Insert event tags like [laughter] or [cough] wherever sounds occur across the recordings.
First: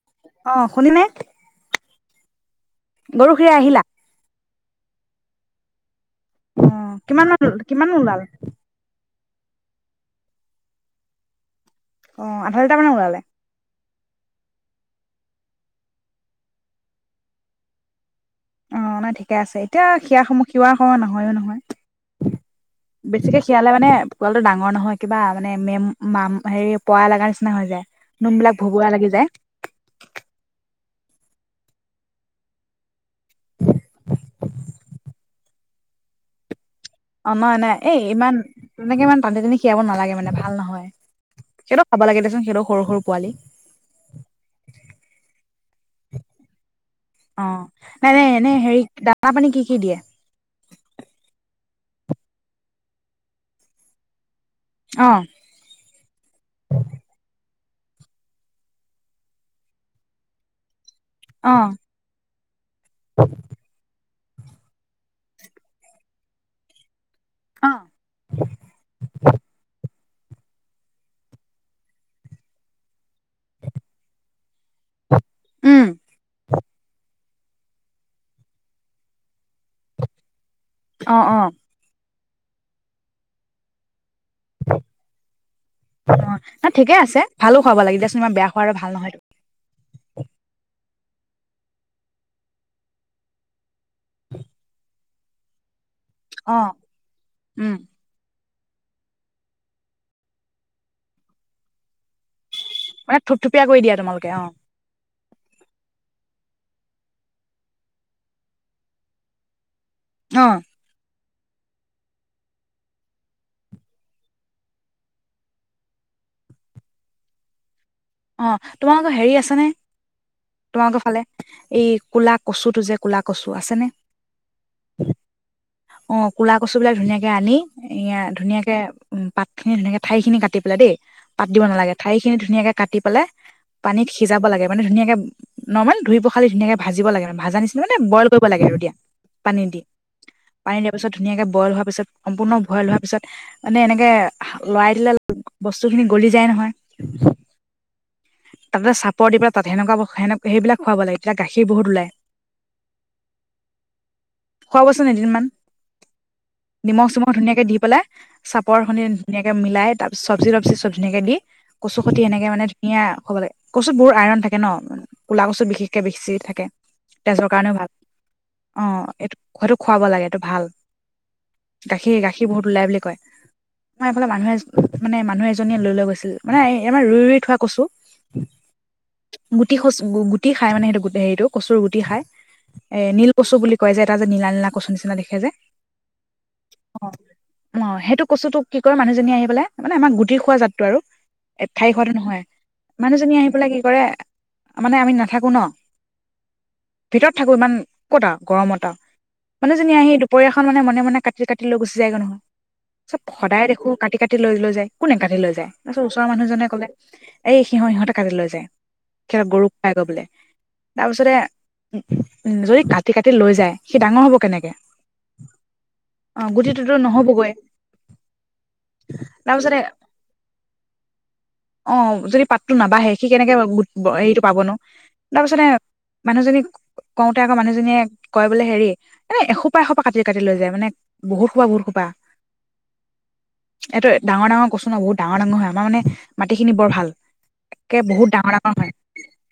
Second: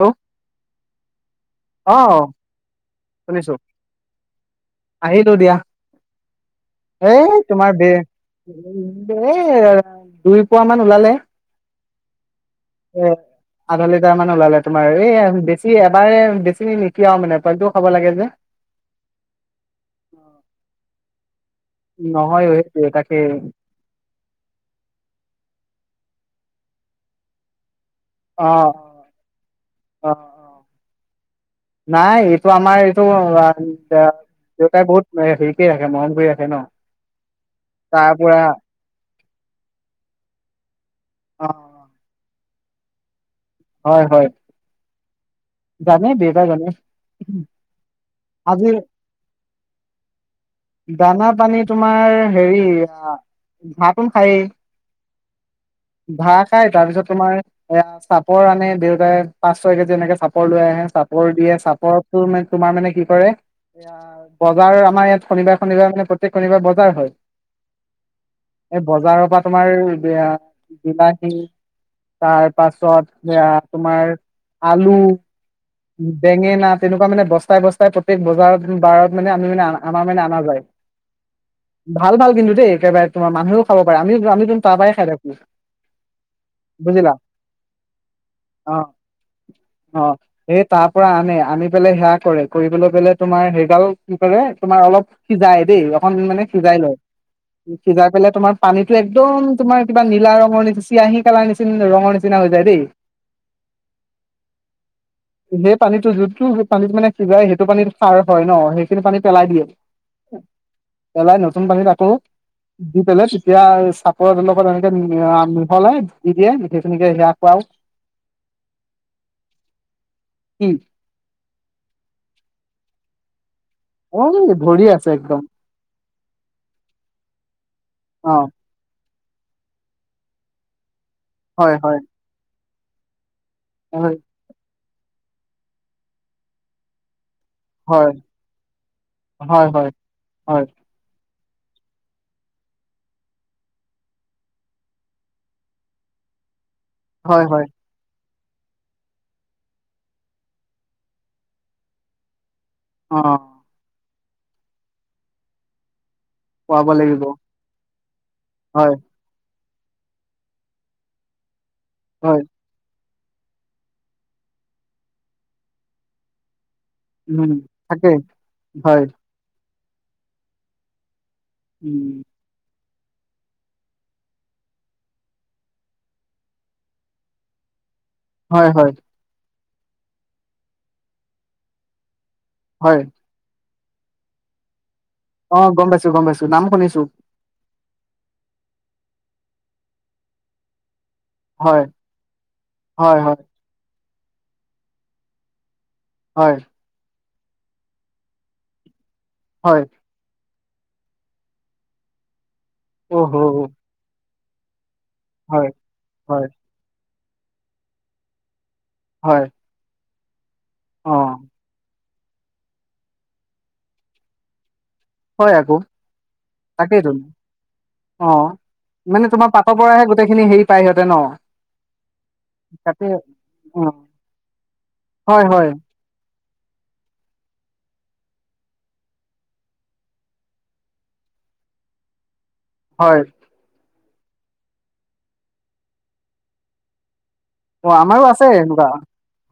Hello অ শুনিলে? অ গৰু খিৰা আহিলা। আহিলোঁ দিয়া। অ কিমান মান এ তোমাৰ কিমান বিৰ। ওলাল দুই পুৱা মান ওলালে। অ আধা লিটাৰ মানে এ ওলালে। আধা লিটাৰ মান ওলালে। তোমাৰ, এই বেছি এবাৰে বেছি নি নিখিয়াও মানে পোৱালিটো। হ'ব লাগে যে। অ নাই ঠিকে আছে, এতিয়া সিয়া সমূহ খিয়াৱা হ নহয়ো নহয়। নহয় অ সেইটোৱে তাকে বেছিকে খিয়ালে মানে পোৱালটো ডাঙৰ নহয়। কিবা মানে মেম। মাম হেৰি পয়ালগা নিচিনা হৈ যায়। অ নোমবিলাক ভোবোৱা লাগি যায়। অ অ নাই এইটো আমাৰ এইটো দেউতাই বহুত হেৰি কৰি ৰাখে মৰম কৰি ৰাখে ন। অ নাই, এই তাৰ ইমান পৰা তেনেকে ইমান টানি টানি খিয়াব নালাগে মানে ভাল নহয়। অ সিহঁতক খাব লাগে দেচোন সিহঁতক। সৰু পোৱালি। হয় হয় জানে দিওঁতা জানে। অ নাই-নাই এনে আজি হেৰি, দানা পানী কি-কি দিয়ে? দানা পানী তোমাৰ হেৰি ভাতোন খায়েই, অ ঘা খাই, তাৰপিছত তোমাৰ। [unintelligible] চাপৰ আনে দেউতাই পাঁচ-ছয় কেজি এনেকে চাপৰ লৈ আহে, চাপ চাপৰ দিয়ে, অ চাপৰ তোৰ মা তোমাৰ মানে কি কৰে, এ বজাৰ আমাৰ ইয়াত শনিবাৰ-শনিবাৰে মানে প্ৰত্যয়েক শনিবাৰ বজাৰ হয়। অ এই বজাৰৰ পৰা তোমাৰ বিয়া বিলাহী, তাৰ পাছত সেয়া তোমাৰ আলু উম বেঙেনা তেনেকুৱা মানে বস্তাই বস্তাইপ্ৰত্যেক বজাৰত বাৰত মানে আমি মানে আমাৰ অনা যায়। অ-অ। ভাল ভাল কিন্তু দেই একেবাৰে তোমাৰ মানুহও খাব পাৰে, আমি আমিতো তাৰ পৰাই খাই থাকো অ, নাই ঠিকেই বুজিলা আছে। ভালো খুৱাব লাগে দিয়াচোনমা বেয়া খোৱা আৰু অ ভাল নহয়তটো। অ সেই তাৰ পৰা আনে, আনি পেলাই সেৱা কৰে, কৰিবলৈ পেললে তোমাৰ সেইগাল কি কৰে তোমাৰ অলপ সি যাই দেই, ৰ মন মানে অঁ সিজাই লয। উম সিজাই পেলাই তোমাৰ পানীতো একদম তোমাৰ কিবা নীলা ৰঙৰ নিচি, চিয়াহী কালাৰ নিচিনা ৰঙৰ নিচিনা হৈছে মানে থুপথুপিয়ীকৰি দিয়া তোমালোকে? অ। খোবে পানীতটো যোনটো সেই পানীতটো মানে সিজাই সেইটো পানীত সাৰ হয় ন সেইখিনি পানী পেলাই দিয়ে। অ পেলাই নতুন পানীত আকৌ দি পেলাই তেতিয়া চাপৰ লগত এনেকে মিহলাই দি দিয়ে মুঠে ইখিনিকে সেয়া কৰেৱাও অ তোমাৰোক হেৰি আছে নে? কি তোমালোকে ফালে, এই ক'লা কচু টো যে কলা কচু আছে নে? অ ধৰি আছে একদম। অ ক'লা কচু বিলাক ধুনীয়াকে আনি ইয়া অ ধুনীয়াকে পাত খিনি ধুনীয়াকে, ঠাৰি খিনি কাটি পেলাই দেই। পাত দিব হয় নালাগে, হয় ঠাই খিনি ধুনীয়াকে কাটি পেলাই পানীত হয় সিজাব লাগে। মানে ধুনীয়াকে নমেল ধুই পখালি ধুনীয়াকে ভাজিব লাগে। ভাজা নিচিনা মানে হয় ব্ৰইল কৰিব লাগে আৰু দিয়া হয় পানী হয় দি, হয় পানী দিয়া পিছত ধুনীয়াকে ব্ৰইল হোৱাৰ পিছত সম্পূৰ্ণ ব্ৰইল হোৱাৰ পিছত মানে এনেকে লৰাই দিলে বস্তু খিনি গলি যায় নহয়। হয় হয়। তাতে চাপৰ দি পেলাই তাত সেনেকুৱা সে সেইবিলাক খুৱাব লাগে তেতিয়া গাখীৰ বহুত ওলাই অ খোৱাবচোন এদিনমান। খুৱাব নিমখ লাগিব চিমখ ধুনীয়াকে দি পেলাই চাপৰ হয় খুনি ধুনীয়াকে মিল উলাই পিছ চব্জি-তব্জি চব ধুনীয়াকে দি কচু কুটি হয় এনেকে মানে সেয়া হ'ব লাগে, কচুত বহু আইৰন থাকে ন ক'লা কচুত বিশেষকে বেছি থাকে। তেজৰ উম কাৰণেও ভাল, থাকে অ হয় এইটো হয়টো খোৱাব লাগে এইটো ভাল। উম গাখীৰ, গাখীৰ বহুত ওলাই বুলি আমাৰ এইফালে মানুহ এ মানে মানুহ এজনীয়ে লৈ লৈ গৈছিল মানে আমাৰ ৰুই ৰুই থোৱা কচু হয় হয়। গুটি-খুচ-গুটি খাই মানে সেইটো হে-হেৰিটো কচুৰ গুটি খাই। এ হয় নীল কচু বুলি কয় যে এটা যে নীলা নীলা কচু নিচিনা অ গম পাইছো গম পাইছো নাম শুনিছো অ সেইটো কচুতোক কি কয় মানুহজনীয়ে আহি লে মানে আমাৰ গুটি খোৱা জাতটো আৰু এ হয় ঠাৰি খোৱাটো নহয় হয় মানুহজনী হয় আহি পেলাই কি কৰে মানে আমি নাথাকো ন হয়। ভিতৰত থাকো ইমান ক'ত গৰম আৰু হয় মানুহজনীয়ে আহি দুপৰীয়া মানে মনে-মনে কাটি-কাটি লৈ গুচি যায়গৈ নহয় অহ চব সদায় দেখো কাটি কাটি লৈ লৈ যায় কোনে কাটি লৈ হয় যায়? তাৰপিছত ওচৰ হয় মানুহজনে কলে এই সিহঁ-সিহঁতে কাটি লৈ যায়। হয় সেই গৰুক খাই গৈ বোলে। অ তাৰপিছতে যদি কাটি কাটি লৈ যায় সি ডাঙৰ হ'ব কেনেকে হয় আকৌ অ' গুটিটোতো তাকেইতো নহ'বগৈ অ মানে তোমাৰ তাৰপিছতে পাটৰ পৰাহে গোটেইখিনি হেৰি পায় সিহঁতে ন অ' যদি পাতটো তাতে নাবাঢ়ে সি কেনেকে অ গোট হেৰিতটো পাব ন তাৰ হয় পিছতে হয় মানুহজনী কওঁতে আকৌ মানুহজনীয়ে কয় বোলে হেৰি এনে এসোপা এসোপা কাটি কাটি লৈ যায় মানে বহুত সোপা বহুত সোপা হয় এইটো ডাঙ ডাঙ কছু ন বহুত ডাঙৰ ডাঙৰ হয় আমাৰ মানে মাটি খিনি বৰ ভাল অ একে আমাৰো বহুত আছে ডাঙৰ ডাঙৰ এনেকুৱা হয়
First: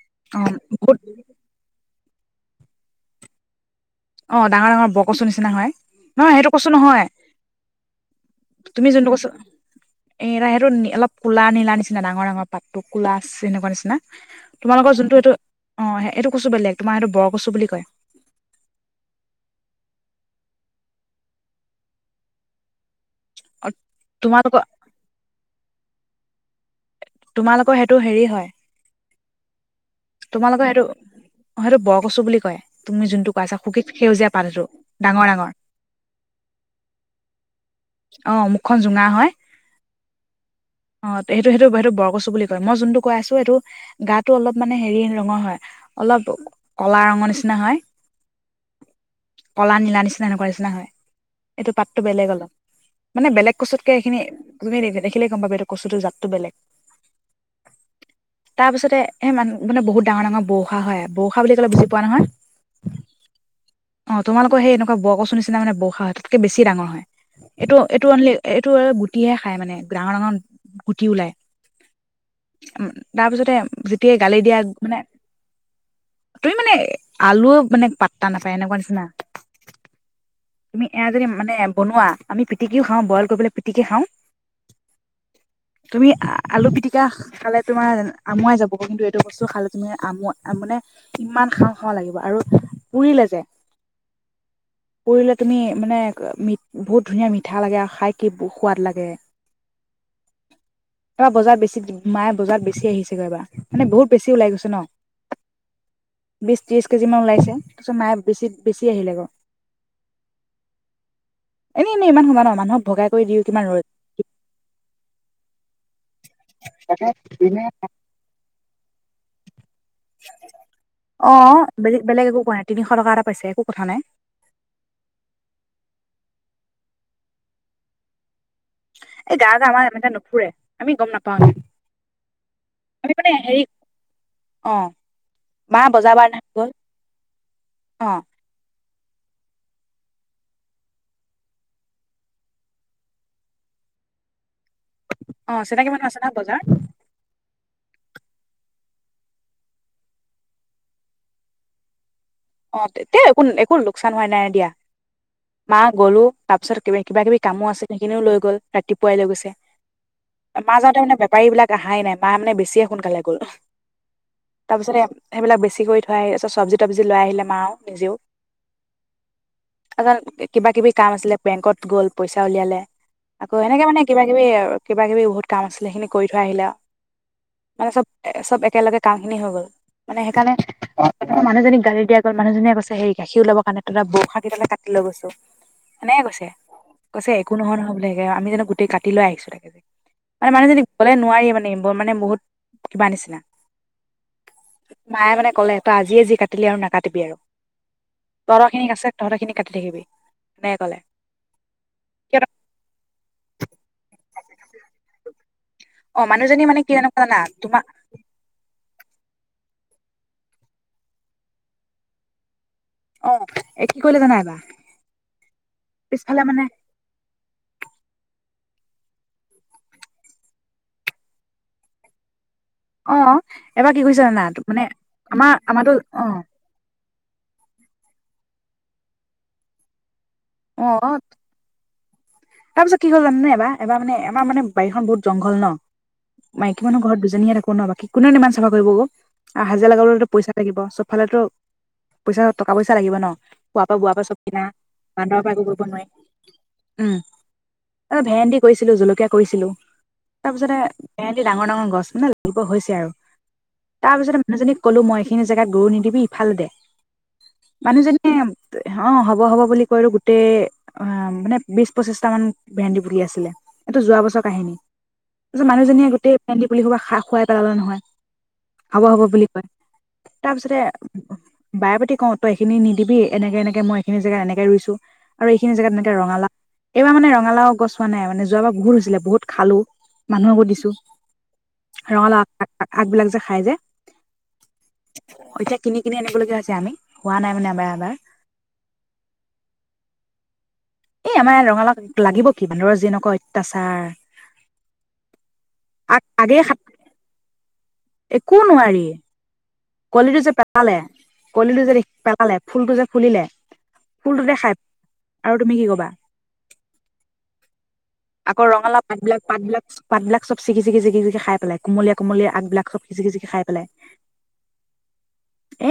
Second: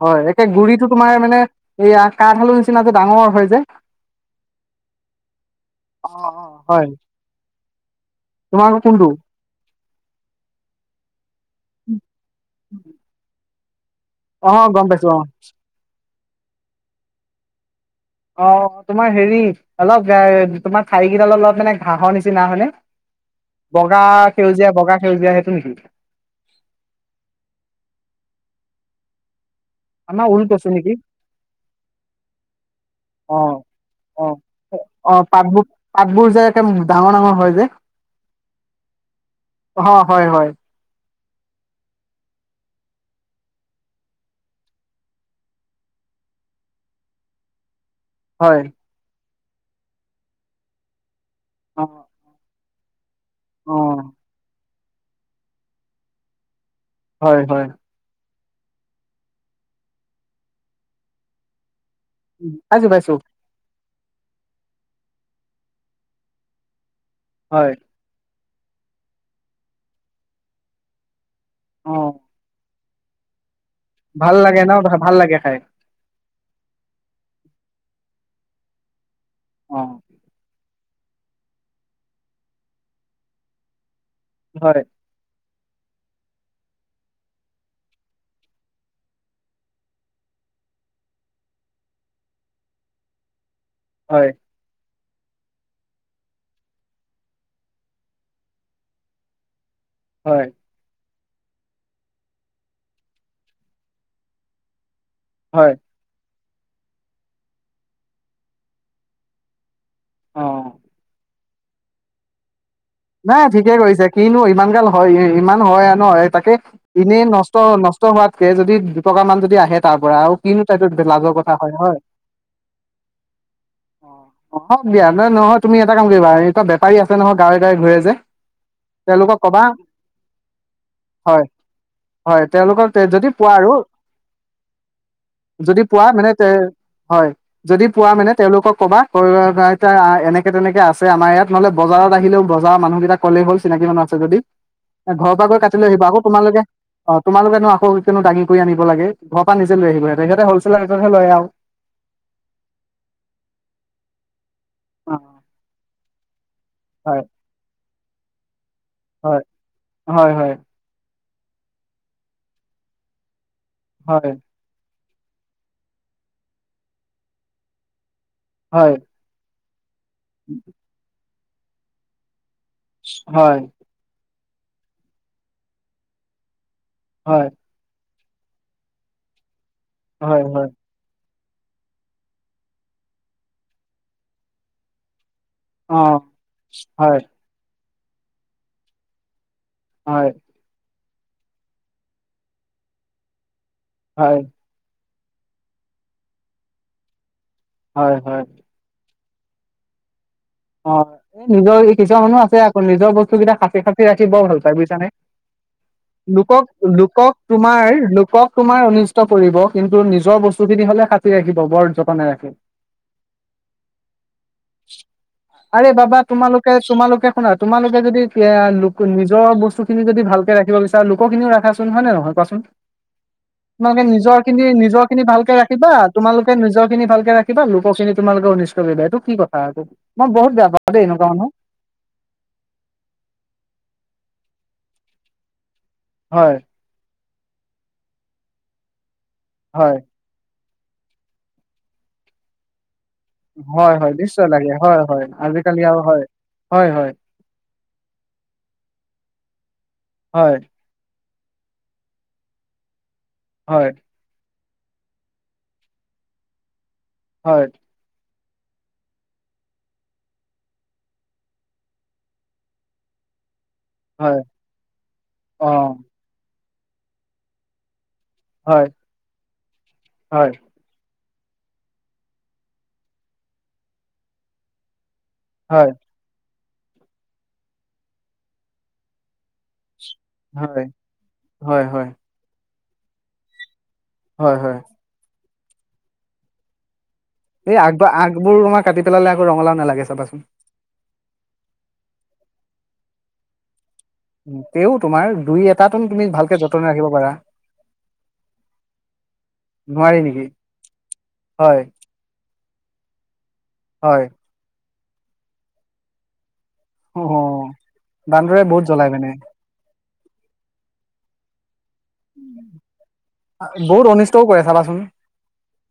হয় অ একে গুৰিটো বহুত তোমাৰ মানে এইয়া কাঠ আলুৰ নিচিনা যে ডাঙৰ হয় যে অ ডাঙৰ ডাঙৰ বৰকচু নিচিনা হয়, অ অ নহয় সেইটো কছো হয় নহয়, তোমালোকৰ তুমি কোনটো যোনটো কচু এ সেইটো অলপ কলা নীলা নিচিনা ডাঙৰ ডাঙৰ পাত টুকুলাছ সেনেকুৱা নিচিনা অ গম তোমালোকৰ পাইছো অ যোনটো এইটো অ এইটো কচু বেলেগ তোমাৰ সেইতো বৰ কচু বুলি কয়। অ তোমাৰ হেৰি অলপ তোমাৰ ঠাৰি কেইডাল অলপ মানে ঘাঁহৰ নিচিনা হয়নে বগা তোমালোকৰ সেউজীয়া বগা সেউজীয়া সেইটো নেকি তোমালোকৰ সেইটো হেৰি হয়। আমাৰ তোমালোকৰ ঊলকচু হয় সেইটো নেকি, অ সেইটো বৰকচু বুলি কয় তুমি যোনটো অ কৈছা শুকুত সেউজীয়া পাত সেইটো আহ ডাঙৰ আহ ডাঙৰ পাতবোৰ পাতবোৰ যে একে ডাঙৰ ডাঙৰ হয় যে। আহ মুখখন জোঙা হয়। অ হয় হয় অ সেইটো সেইটো সেইটো বৰকচু বুলি কয় মই যোনটো কৈ আছো সেইটো গাটো অলপ মানে হেৰি ৰঙৰ হয় অলপ কলা ৰঙৰ নিচিনা হয় হয় কলা নীলা নিচিনা এেনেকুৱা নিচিনা হয় এইটো অ পাতটো বেলেগ অলপ মানে বেলেগ অ কচুতকে এইখিনি তুমি দেখিলে গম পাবি এই কচুটো জাততো বেলেগ হয় হয় তাৰপিছতে সেই মান মানে বহুত ডাঙৰ ডাঙৰ বৰষা হয় বৰষা বুলি কলে। পোৱা নহয় পা‌ইছো পাইছো অ তোমালোকৰ সেই এনেকুৱা বৰ কচু নিচিনা মানে বসা হয় তাতকে বেছি ডাঙৰ হয় হয় এইটো এইটো অনলি এইটো গুটিহে খাই মানে ডাঙৰ ডাঙৰ গুটি ওলায়। অঁ তাৰপিছতে যেতিয়াই গালি দিয়া ন মানে ভাল লাগে খাই তুমি মানে আলুও মানে পাত টান নাপায় এনেকুৱা নিছিনা। অ তুমি এয়া যদি মানে বনোৱা। আমি পিটিকিও খাওঁ বইল কৰিব লৈ পিটিকে খাওঁ। হয়। তুমি আলু পিটিকা খালে তোমাৰ আমুৱাই যাবগ কিন্তু এইটো বস্তু খালে তুমি আম মানে ইমান খাওঁ খাওঁ লাগিব আৰু পুৰিলে যে। হয়। কৰিলে তুমি মানে ম বহুত। ধুনীয়া মিঠা লাগে আৰু খাই কি সোৱাদ লাগে। হয়। এবাৰ বজাৰ বেছি মায়ে বজাৰ বেছি আহিছেগৈ এবাৰ মানে বহুত বেছি ওলাই গৈছে ন। হয়। বিশ ত্ৰিশ কেজিমান ওলাইছে তাৰপিছত মায়ে বেছি, বেছি আহিলে গৈ। অঁ এনে এনেই ইমান সোপা ন মানুহ নাই ঠিকে কৰিছে কিনো ইমান গাল হয় ইমান হয় ন হয়। তাকে তাকে এনে নষ্ট দিনে নষ্ট হোৱাতকে যদি দুটকা মান যদি আহে তাৰ পৰা আৰু কিনো তাইত অ লাজৰ কথা হয় হয় বেলেগ বেলেগ একো কোৱা নাই তিনিশ টকা এটা পাইছে একো কথা নাই আহক বিয়া নহয় নহয় তুমি এটা কাম কৰিবা এ। [unintelligible] আছে ন'হ গাৰ গাই ঘূৰে যে এই তেওঁলোকক গা কবা, গা আমাৰ এ নুফুৰে আমি গম নাপাও হয় হয়। তেওঁলোকক তে আমি যদি মানে পোৱা হেৰি আৰু, অ মা যদি পোৱা বজাৰ বাৰ মানে দিনা তে, গ'ল হয়। যদি অ পোৱা মানে তেওঁলোকক ক'বা। [unintelligible] এনেকে-তেনেকে আছে আমাৰ ইয়াত, নহ'লে বজাৰত আহিলেও। বজাৰৰ মানুহকেইটাক ক'লে হ'ল চিনাকি মানুহ আছে যদি। ঘৰৰ পৰা অ গৈ কাটি লৈ চিনাকি আহিবা। মানুহ আকৌ আছে নহয় বজাৰ তোমালোকে, অ' তোমালোকেনো আকৌ [unintelligible] দাঙি কৰি আনিব লাগে। ঘৰৰ পৰা নিজে লৈ আহিব লাগে সিহঁতে হলচেলৰ ৰেটতহে লয় আৰু। অ' তেতিয়া একো-একো লোকচান হোৱা নাই দিয়া। অ মা গ'লো। তাৰ পিছত কিবা হয় কিবাকিবি কামো আছিল সেইখিনিও লৈ গ'ল। ৰাতিপুৱাই লৈ হয় গৈছে। হয় হয় মা যাওঁতে মানে। গাড়ীবিলাক আহাই নাই। মা মানে বেছিয়ে সোনকালে গ'ল। হয়। তাপিছতে, সেইবিলাক বেছি কৰি থৈ আহিছে, পিছত চব্জি-তবজি লৈ আহিলে মাও, নিজেও। হয়। কিবাকিবি কাম আছিলে বেংকত গ'ল পইচা। উলিয়ালে, আকৌ হয় এনেকে মানে কিবা। [unintelligible] আৰু কিবাকিবি বহুত কাম আছিলে সেইখিনি কৰি থৈ আহিলে আৰু। হয় মানে চব। চব একেলগে কামখিনি হৈ গ'ল। মানে হয় সেইকাৰণে হয় মানুহজনীক গালি দিয়া গৈ, মানুহজনীয়ে কৈছে সেই গাখীৰ ওলাব কাৰনে তেতিয়া বোৰখাকেইদালে কাটি লৈ গৈছে অ এনেকে কৈছে। হয় কৈছে একো নহয় নহ'ব [unintelligible] আমি জানো গোটেই কাটি লৈ আহিছো তাক হয় আৰু মানুহজনীক ক'লে নোৱাৰিয়ে মানে, ‌ মানে বহুত কিবা নিচিনা হয়। মায়ে মানে ক'লে, তই আজিয়ে যি কাটিলি আৰু নাকাটিবি আৰু। হয় হয় তৰ' খিনিক আছে তহঁতৰ খিনি কাটি থাকিবি। এনেকে ক'লে অ' নিজৰ, এই কিছুমান মানুহ কিয় আছে আকৌ, নিজৰ বস্তুকেইটা সাঁচি-সাঁচি ৰাখি বৰ ভাল পায় বুইছানে? অ মানুহজনী মানে কি জানা লোকক-লোকক জানা তোমাৰ লোকক তোমাৰ কৰিব, কিন্তু নিজৰ বস্তুখিনি হ'লে সাঁচি ৰাখিব, বৰ যতনে ৰাখি অ এ কি কৰিলে জানা এইবাৰ আৰে বাবা তোমালোকে তোমালোকে শুনা, তোমালোকে যদি এ। নিজৰ বস্তুখিনি যদি ভালকে ৰাখিব বিচাৰে লোকৰ খিনিও ৰাখাচোন হয় নে নহয় কোৱাচোন? অ এবাৰ কি তোমালোকে কৰিছে নিজৰ জানা খিনি মানে নিজৰ খিনি আমাৰ ভালকে ৰাখিবা, আমাৰতো অ তোমালোকে নিজৰ খিনি ভালকে। ৰাখিবা লোক খিনি তোমালোকে অনিষ্ট কৰিবা এইটো কি কথাটো। মই বহুত বেয়া অ পাওঁ দেই এনেকুৱা মানুহ। তাৰপিছত কি হ'ল জানা নে এবাৰ এব মানে আমাৰ মানে বাৰীখন বহুত জংঘল ন। হয় মাইকী মানুহ ঘৰত। আমি হে থাকো ন বাকী কোনে ইমান চাফা কৰিব ক। হাজিয়া হয় লগাবলে তো পইচা। চব ফালে তো পইচা টকা পইচা লাগিব। ন খোৱাৰ পৰা হয় হয়, বোৱাৰ পৰা চব নিশ্চয় কিনা লাগে হয় হয় বান্দৰৰ পৰা আজিকালি আৰু হয় হয় হয়। অ, ভেন্দি কৰিছিলো জলকীয়া কৰিছিলো। হয় তাৰপিছত। ভেণ্ডি ডাঙৰ ডাঙৰ গছ মানে লাগিব হৈছে আৰু। হয় তাৰপিছত। মানুহজনীক কলো মই এইখিনি জেগাত গৰু নিদিবি ইফালে দে। হয়। এ, অ হ'ব হ'ব বুলি কৈলো গোটেই অ মানে বিশ পচিশ। টামান ভেন্দি পুলি আছিলে [unintelligible] এইটো যোৱা হয় বছৰ কাহিনী, তাৰপিছত অ মানুহজনীয়ে গোটেই। ভেণ্ডি পুলি সোপা খুৱাই পেলালে নহয়। হয় হ'ব-হ'ব বুলি কয়। হয় তাৰপিছতে, বাৰ পাতি কও, তই এইখিনি নিদিবি এনেকে-এনেকে মই এইখিনি জেগাত এনেকে ৰুইছো। আৰু এইখিনি হয় জেগাত এনেকে ৰঙালা। এইবাৰ মানে ৰঙালাও গছ হোৱা নাই, মানে যোৱাবাৰ বহুত হৈছিলে বহুত খালো। মানুহেকো হয় দিছো হয় হয় ৰঙালাও। আগবিলাক যে' খাই যে, হয়-হয়, এতিয়া কিনি-কিনি আনিব লগগীয়া হৈছে আমি। হোৱা নাই মানে এই আমাৰ আগব এবাৰ আগবোৰ আমাৰ কাটি পেলালে, আকৌ ৰঙালাও নালাগে চাবাচোন। এ আমাৰ ৰঙালও লাগিব কি বান্দৰৰ যেনেকুৱা অত্যাচাৰ। তেও তোমাৰ দুই এটাটোন তুমি আগে ভালকে যতন ৰাখিব পাৰা। নোৱাৰি কোৱলিটো নেকি? যে পেলালে হয় কলিটো যে পেলালে ফুলটো যে, ফুলিলে হয় ফুলটোযে খাই, আৰু তুমি কি কবা? অ' আকৌ বান্দৰে বহুত ৰঙালাও জ্বলাই মানে পাতবিলাক-পাতবিলাক, পাতবিলাক চব ছিঙি-ছিঙি, ছিঙি - ছিঙি খাই পেলায়। কোমলীয়া-কোমলীয়া আগবিলাক চব ছিঙি-ছিঙি খাই পেলাই। বহুত অনিষ্টও কৰে চাবাচোন।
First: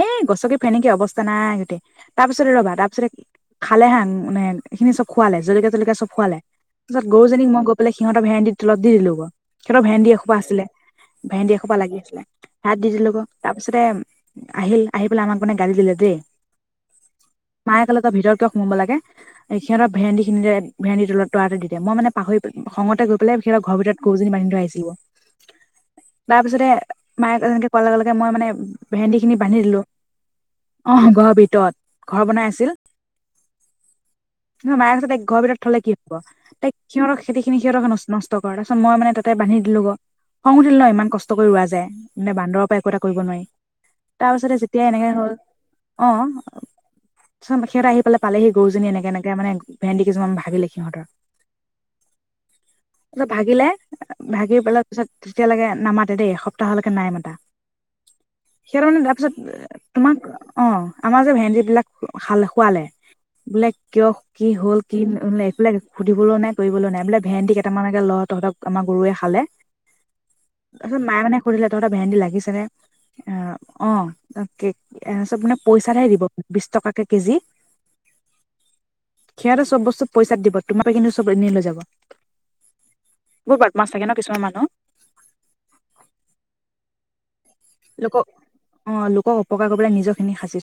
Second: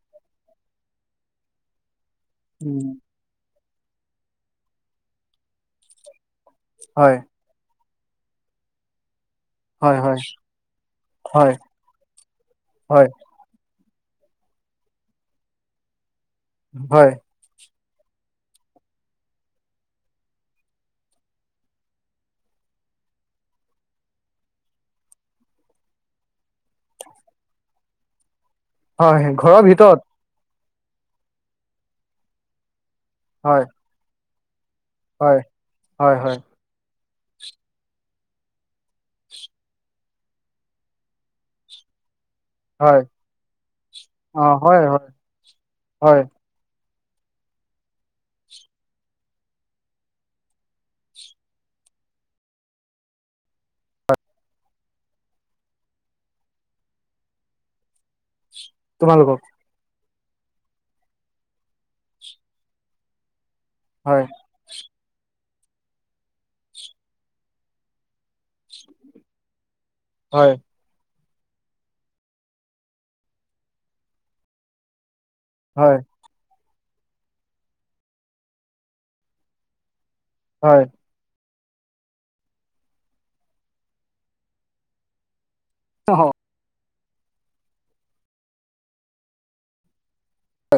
এ গছকি ফেনেকি অৱস্থা নাই গোটেই। তাৰপিছত ৰ'বা, উম, তাৰপিছতে খালে হা মানে এইখিনি চব খুৱালে জলকীয়া-জলকীয়া চব খুৱালে। তাৰপিছত হয় গৰুজনীক মই, গ বোলে সিহঁতৰ ভেন্দি তলত দি দিলো গৈ। সিহঁতৰ হয় ভেন্দি হয় এসোপা আছিলে হয় ভেন্দি এসোপা লাগি আছিলে তাত দি হয় দিলোঁ আক তাত। তাৰ পিছতে আহিল আহি, পেলাই আমাক মানে গালী দিলে দেই। হয় মায়ে ক'লে তই ভিতৰত কিয় সোমাব লাগে এ সিহঁতৰ ভেন্দি খিনিতে ভেন্দি ত তলতে দি দে, মই মানে পাহৰি খঙতে গৈ পেলাই সিহঁতৰ ঘৰ ভিতৰত গৰুজনী বান্ধি থৰা আহিছিলো। তাৰ পিছতে মায়ে যেনেকে কোৱাৰ লগে লগে মই মানে, হয়, ঘৰৰ ভিতৰত আহ, ঘৰৰ ভিতৰত ঘৰ বনাই আছিল। হয়, নহয় মায়ে কৈছে তাইক ঘৰ হয় ভিতৰত থলে কি হয় হয় হ'ব, তাইক সিহঁতক খেতিখিনি সিহঁতক নষ্ট কৰ তাৰপিছ মই মানে তাতে বান্ধি দিলো গ খং উঠিলে ন, ইমান কষ্ট কৰি ৰোৱা যায়। মানে বান্দৰৰ পৰা একো এটা হয় কৰিব নোৱাৰি। তাৰ অ' পাছতে হয় যেতিয়াই হয় এনেকে হ'ল, হয় আহ, চা না খেদাই আহি পেলাই পালেহি গৰুজনী এনেকে এনেকে মানে ভেন্দি কিছুমান ভাগিলে সিহঁতৰ তত ভাগিলে ভাগি পেলাই পিছত তেতিয়ালৈকে নামাতে দেই এসপ্তাহলৈকে নাই মতা। সিহঁতে মানে তোমালোকক তাৰপিছত তোমাক অ আমাৰ যে ভেন্দি বিলাক খাল খুৱালে। বোলে কিয় হয় কি হ'ল। কি এইবিলাক সুধিবলৈ নাই কৰিবলৈ নাই বোলে ভেন্দী কেইটামানকে ল তহঁতক আমাৰ গৰুৱে খালে। হয় তাৰপিছত মায়ে মানে সুধিলে তহতৰ ভেন্দি লাগিছে নে? অ তাকে। তাৰ পিছত মানে হয় পইচাতহে দিব বিছ টকাকে কেজি সিহঁতে চব বস্তু পইচাত দিব হয় তোমাৰ পৰা কিন্তু চব এনেই লৈ যাব। বহুত বদমাচ থাকে ন কিছুমান মানুহ। অ। লোকক অ লোকক অপকাৰ কৰিব নিজক। এনে সাজিলোঁ